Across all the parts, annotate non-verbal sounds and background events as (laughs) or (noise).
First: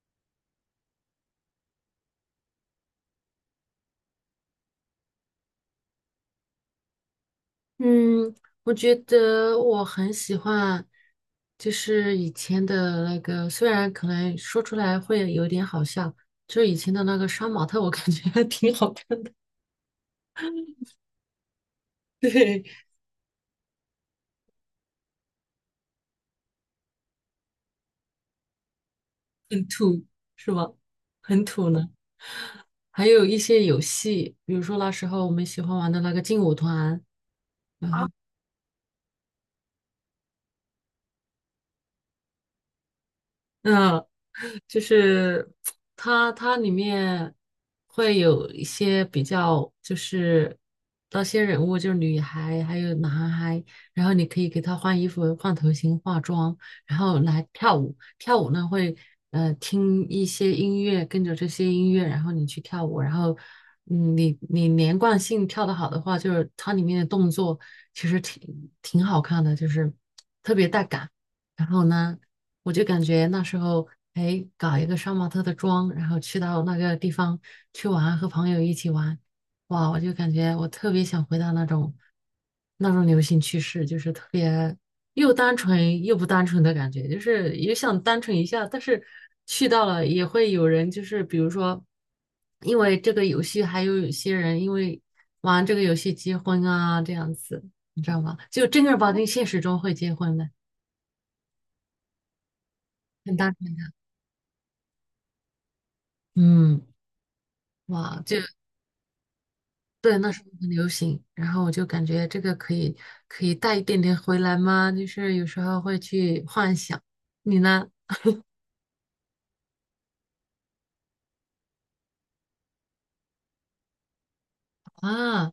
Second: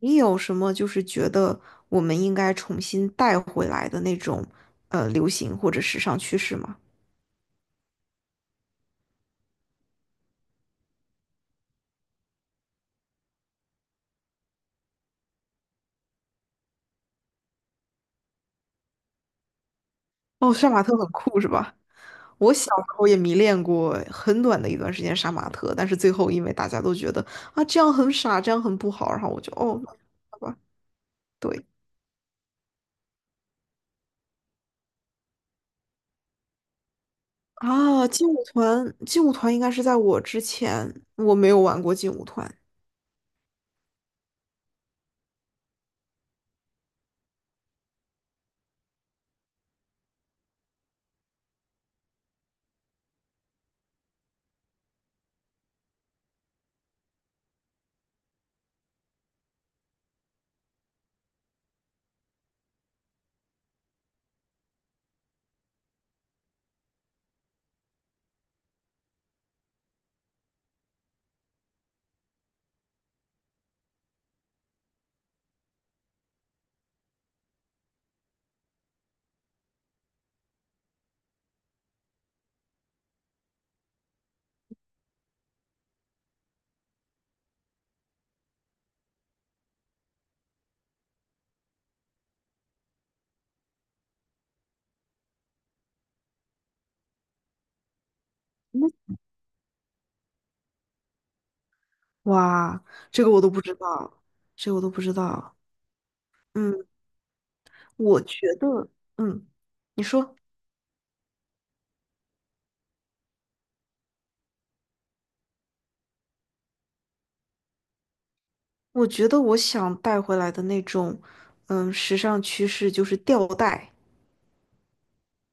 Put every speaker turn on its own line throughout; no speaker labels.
你有什么就是觉得我们应该重新带回来的那种流行或者时尚趋势吗？
嗯，我觉得我很喜欢，就是以前的那个，虽然可能说出来会有点好笑，就是以前的那个杀马特，我感觉还挺好看的。
哦，杀马特很酷是吧？
(laughs)
我
对，
小时候也迷恋过很短的一段时间杀马特，但是最后因为大家都觉得啊这样很傻，这样很不好，然后我就哦，
土
好
是
吧，
吧？很
对
土呢。还有一些游戏，比如说那时候我们喜欢玩的那个劲舞团，然啊
啊，
后。
劲舞团，应该是在我之前，我没有玩过劲舞团，
嗯，就是它里面会有一些比较，就是那些人物就是女孩还有男孩，然后你可以给他换衣服、换头型、化妆，然后来跳舞。跳舞呢会听一些音乐，跟着这些音乐，然后你去跳舞，然后嗯你连贯性跳得好的话，就是它里面的动作其实挺好看的，就是特别带感。然后呢？我就感觉那时候，哎，搞一个杀马特的妆，然后去到那个地方去玩，和朋友一起玩，哇，我就感觉我特别想回到那种流行趋势，就是特别又单纯又不单纯的感觉，就是也想单纯一下，但是去到了也会有人，就是比如说，因为这个游戏，还有有些人因为玩这个游戏结婚啊，这样子，你知道吗？就正儿八经现实中会结婚的，
哇，这个
很
我都
单
不知
纯，
道，这个我都不知道，
嗯。
嗯，
哇，
我
就
觉得，嗯，你
对，那
说。
时候很流行，然后我就感觉这个可以带一点点回来吗？就是有时候会去幻想，你呢？
我觉得我想带回来的那种，嗯，时尚趋势就是吊带，
啊，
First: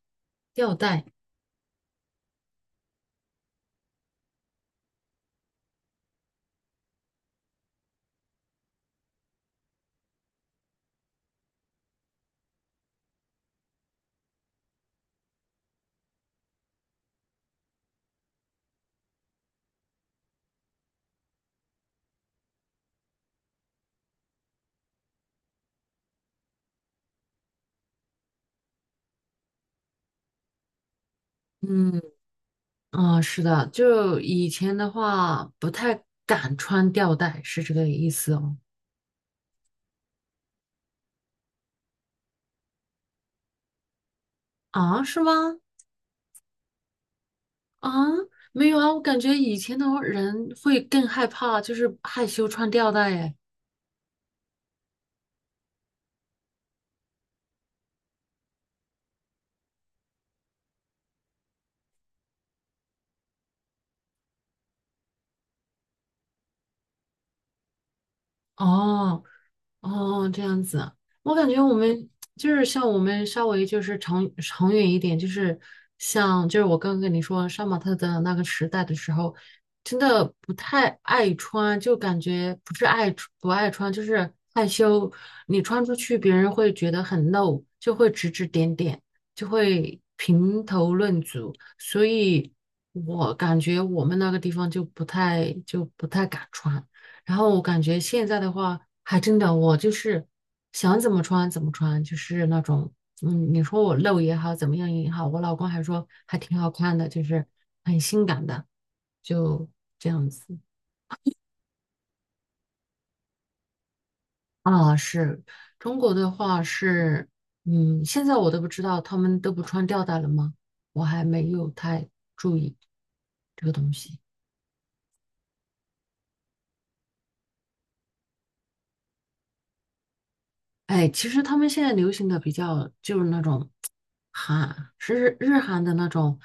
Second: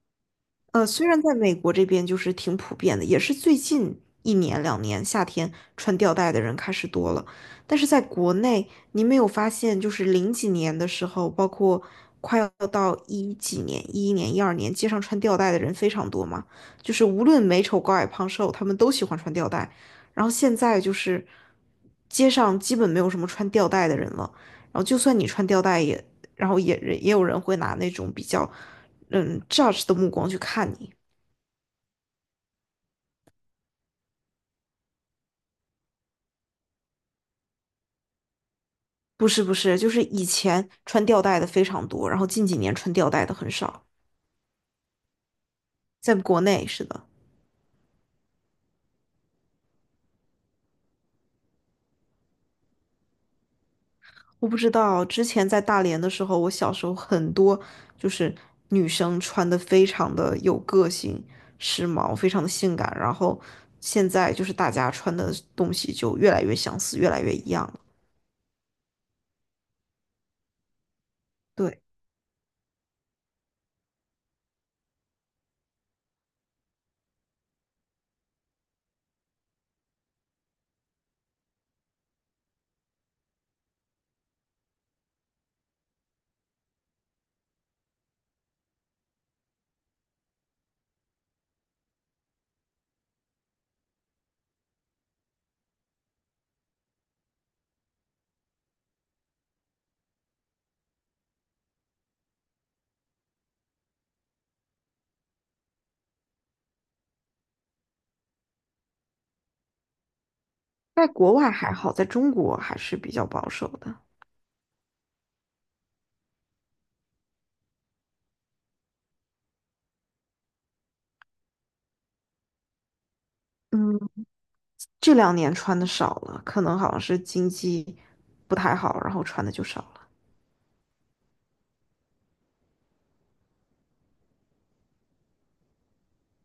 吊带，
虽然在美国这边就是挺普遍的，也是最近一年两年夏天穿吊带的人开始多了，但是在国内，你没有发现就是零几年的时候，包括快要到一几年、一一年、一二年，街上穿吊带的人非常多嘛？就是无论美丑、高矮、胖瘦，他们都喜欢穿吊带。然后现在就是街上基本没有什么穿吊带的人了，然后就算你穿吊带也，然后也有人会拿那种比较。嗯 judge 的目光去看你。
嗯，啊，是的，就以前的话不太敢穿吊带，是这个意思哦。
不是，就是以前穿吊带的非常多，然后近几年穿吊带的很少，
啊，是吗？
在国内是的。
啊，没有啊，我感觉以前的人会更害怕，就是害羞穿吊带，哎。
我不知道，之前在大连的时候，我小时候很多就是女生穿的非常的有个性、时髦，非常的性感，然后现在就是大家穿的东西就越来越相似，越来越一样了。
哦，哦，这样子，我感觉我
对，
们就是像我们稍微就是长长远一点，就是像就是我刚刚跟你说杀马特的那个时代的时候，真的不太爱穿，就感觉不是爱出不爱穿，就是害羞。你穿出去，别人会觉得很露，就会指指点点，就会评头论足。所以我感觉我们那个地方就不太敢穿。然后我感觉现在的话，还真的我就是想怎么穿怎么穿，就是那种，嗯，你说我露也好，怎么样也好，我老公还说还挺好看的，就是很性感的，就这样子
在国外还好，在中国还是比较保守的。
啊。是中国的话是，嗯，现在我都不知道他们都不穿吊带了吗？我还没有太注意这个东
嗯。
西。
这两年穿的少了，可能好像是经济不太好，然后穿的就少了
哎，其实他们现在流行的比较就是那种韩，是日韩的那种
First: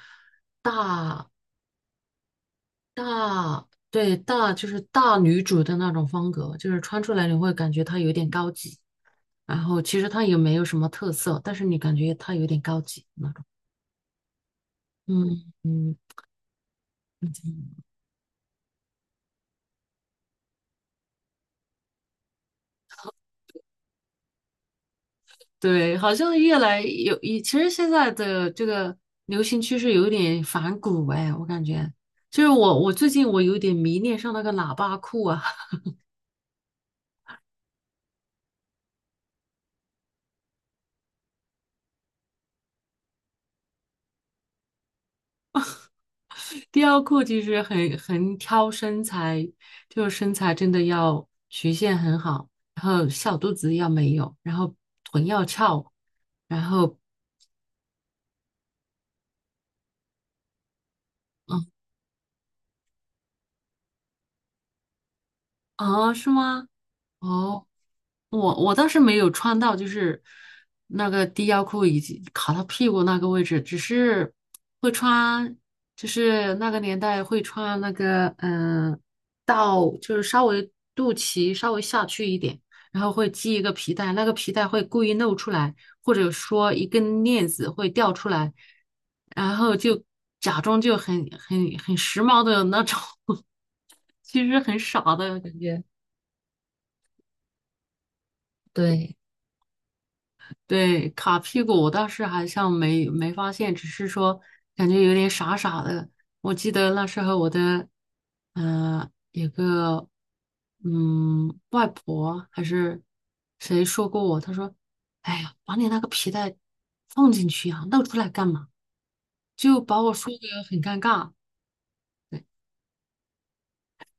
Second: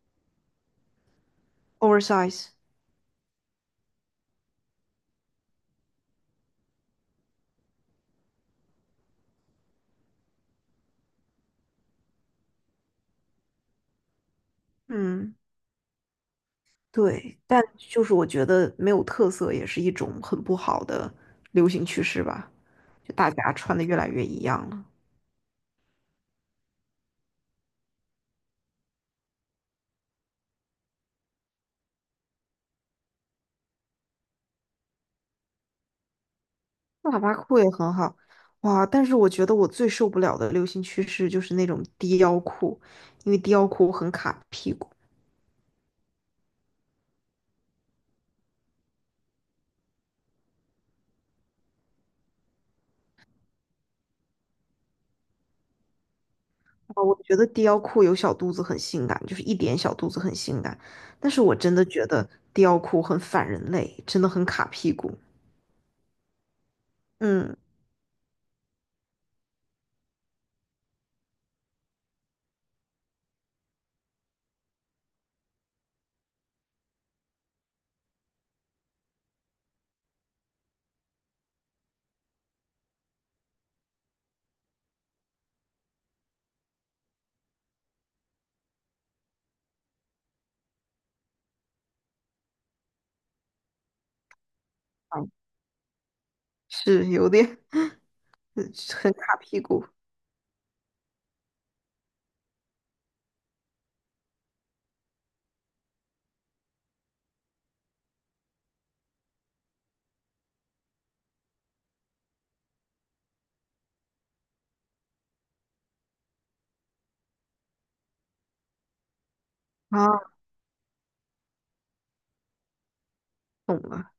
大
，oversize。
大，对，大就是大女主的那种风格，就是穿出来你会感觉她有点高级，然后其实她也没有什么特色，但是你感觉她有点高级那种。
嗯，
嗯嗯，
对，但就是我觉得没有特色也是一种很不好的流行趋势吧，就大家穿的越来越一样了。
对，好像越来有，其实现在的这个流行趋势有点反骨哎，我感觉。就是我最近我有点迷恋上那个喇叭裤啊。
喇叭裤也很好，哇！但是我觉得我最受不了的流行趋势就是那种低腰裤，因为低腰裤很卡屁股。
雕裤其实很挑身材，就是身材真的要曲线很好，然后小肚子要没有，然后臀要翘，然后
啊，我觉得低腰裤有小肚子很性感，就是一点小肚子很性感，但是我
嗯
真的觉得低腰裤很反人类，真的很卡屁股。
啊是吗？
嗯，
哦，我倒是没有穿到，就是那个低腰裤以及卡到屁股那个位置，只是会穿，就是那个年代会穿那个，嗯、到就是稍微肚脐稍微下去一点，然后会系一个皮带，那个皮带会故意露出来，或者说一根链子会掉出来，然后就假装就很时髦的那种，(laughs) 其实很傻的
啊
感觉。
是有点嗯很
对，
卡屁股
对，卡屁股我倒是好像没发现，只是说感觉有点傻傻的。我记得那时候我的，嗯，有个嗯外婆还是谁说过我，她说："哎呀，把你那个皮带放进去呀，露出来干嘛？"就把我
啊，
说的很尴尬。对
懂了，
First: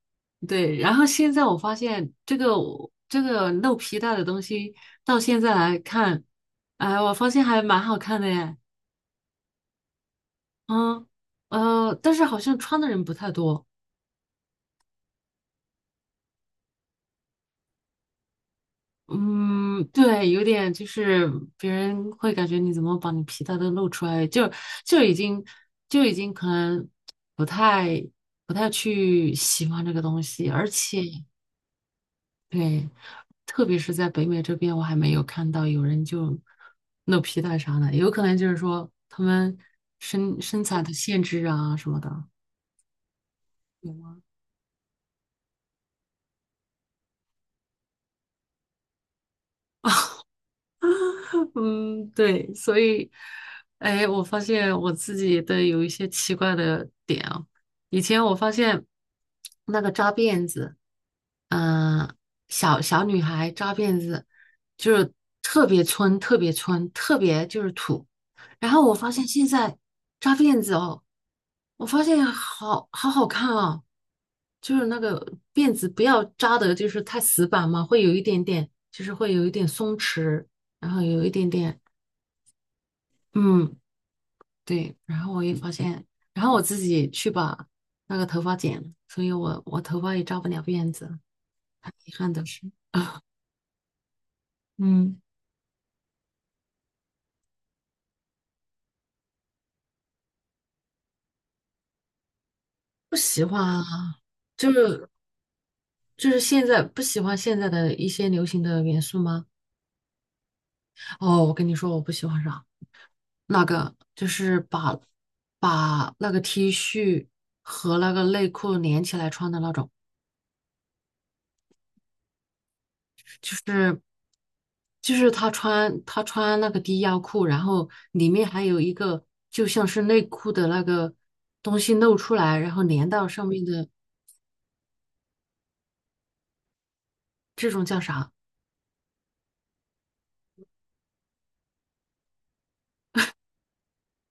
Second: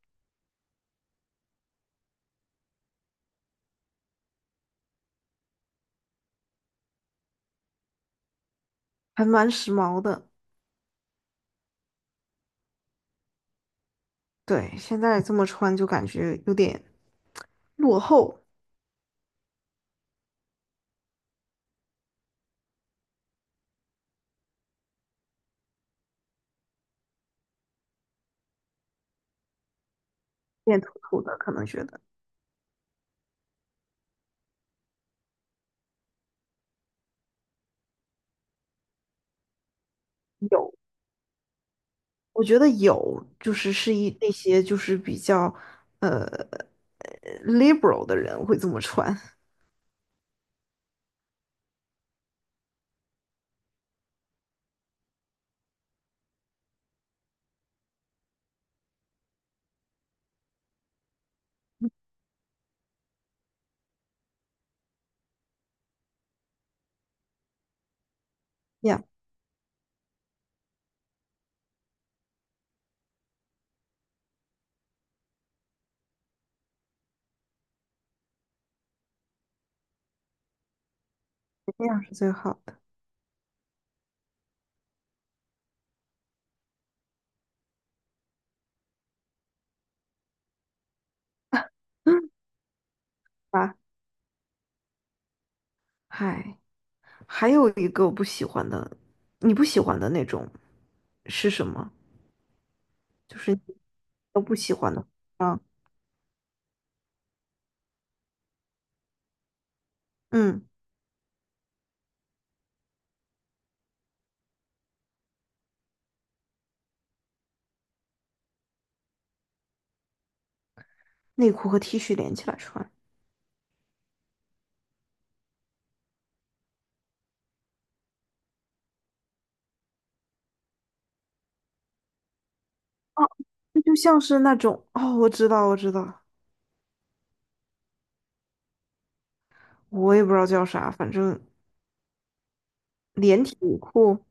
对，然后现在我发现这个露皮带的东西，到现在来看，哎，我发现还蛮好看的耶。
还蛮时髦的。
嗯，但是好像穿的人不太多。
对，现在这么穿就感觉有点落后，
嗯，对，有点就是别人会感觉你怎么把你皮带都露出来，就已经就已经可能不太不太去喜欢这个东西，而
有点土
且
土的，可能觉得
对，特别是在北美这边，我还没有看到有人就露皮带啥的，有可能就是说他们身身
有，
材的限制啊什么的。
我觉得有，就是是一那些就是比较呃呃 liberal 的人会这么穿。
(laughs) 嗯，对，所以，哎，我发现我自己的有一些奇怪的点啊。以前我发现那个扎辫子，嗯、小小女孩扎辫子，就是特别村,特别就是土。然后
(laughs)
我
呀，
发现现在扎辫子哦，我发现好好看啊，就是那个辫子不要扎的，就是太死板嘛，会有一点点，就是会有一点松弛。然后有一点点，
这样是最好。
嗯，对，然后我也发现，然后我自己去把那个头发剪了，所以我头发也扎不了辫子，很遗憾的
(laughs)
是，
啊，
嗯，
嗨，还有一个我不喜欢的，你不喜欢的那种是什么？
不
就
喜
是
欢
你
啊，
都不
就
喜欢的
是
啊，
就是现在不喜欢现在的一些流行的元素吗？
嗯，
哦，我跟你说，我不喜欢啥，那个就是把那个 T 恤和那个内裤连起来穿的那种。
内裤和 T 恤连起来穿，
就是就是他穿那个低腰裤，然后里面还有一个就像是内裤的那个东西露出来，然后连到
哦，
上面
这
的
就像是那种哦，我知道，我知道，
这种叫啥？
我也不知道叫啥，反正连体内裤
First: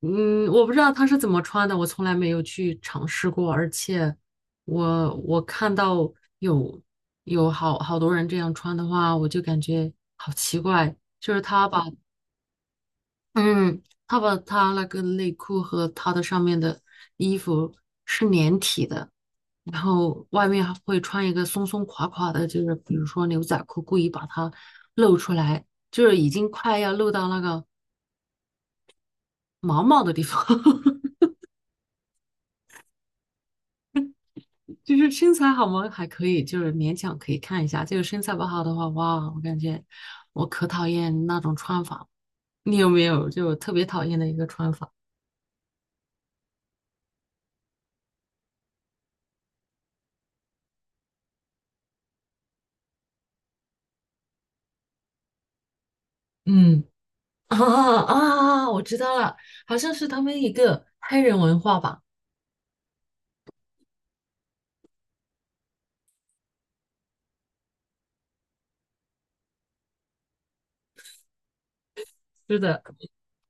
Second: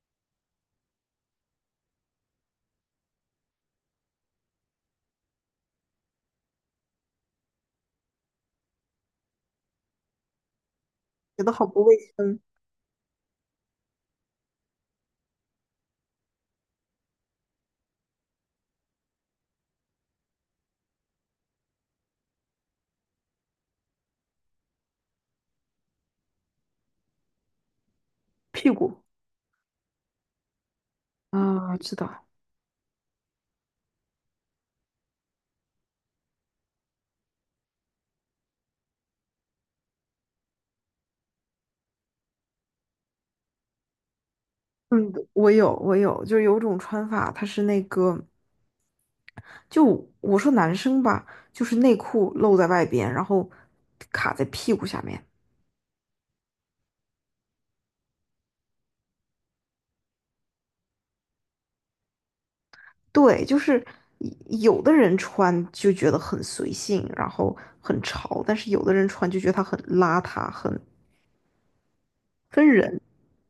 嗯，我不知道他是怎么穿的，我从来没有去尝试过，而且我看到有有好好多人这样穿的话，我就感觉好奇怪，就是
觉得好
他
不
把
卫生，
嗯，他把他那个内裤和他的上面的衣服是连体的，然后外面还会穿一个松松垮垮的，就是比如说牛仔裤，故意把它露出来，就是已经快要露到那个
屁股
毛毛的地方。(laughs)
啊，知道。
就是身材好吗？还可以，就是勉强可以看一下。就是身材不好的话，哇，我感觉我可讨厌那种穿法。你有没有就特别讨厌的一个穿法？
嗯，我有，我有，就是有种穿法，它是那个，就我说男生吧，就是内裤露在外边，然后卡在屁股下面。
嗯。(laughs) 啊啊！我知道了，好像是他们一个黑人文化吧？
对，就是有的人穿就觉得很随性，然后很潮，但是有的人穿就觉得他很邋遢，很
是
分
的，
人。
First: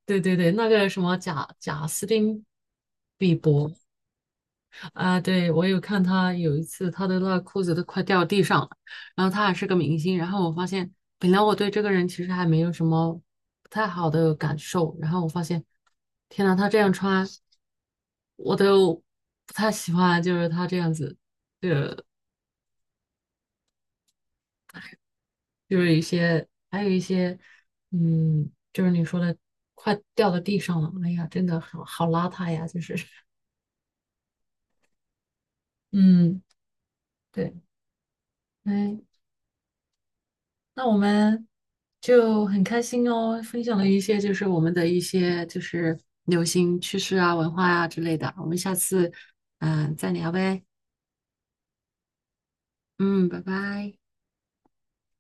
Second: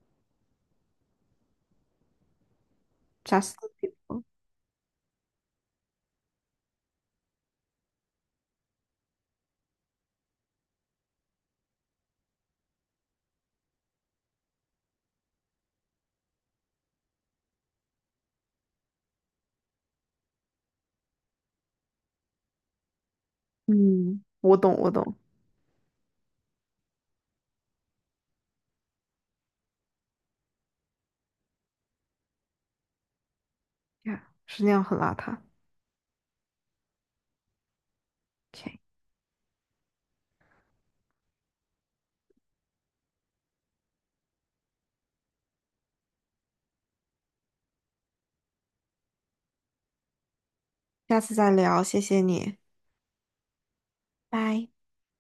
对对对，那个什么贾斯汀比
Just,
伯啊，对我有看他有一次他的那个裤子都快掉地上了，然后他还是个明星，然后我发现本来我对这个人其实还没有什么不太好的感受，然后我发现天呐，他这样穿我都不太喜欢，就是他这样子，
嗯，我懂，我懂
就是一些，还有一些，嗯，就是你说的快掉到地上了，哎呀，真的好好邋遢呀，就是，(laughs)
，yeah, 是那样很邋遢。
嗯，对，
OK,
哎，那我们就很开心哦，分享了一些就是我们的一些就是流行趋势啊、文化啊之类的，我们下次嗯、再聊呗，
下次再聊，谢谢你，
嗯，拜拜。
拜。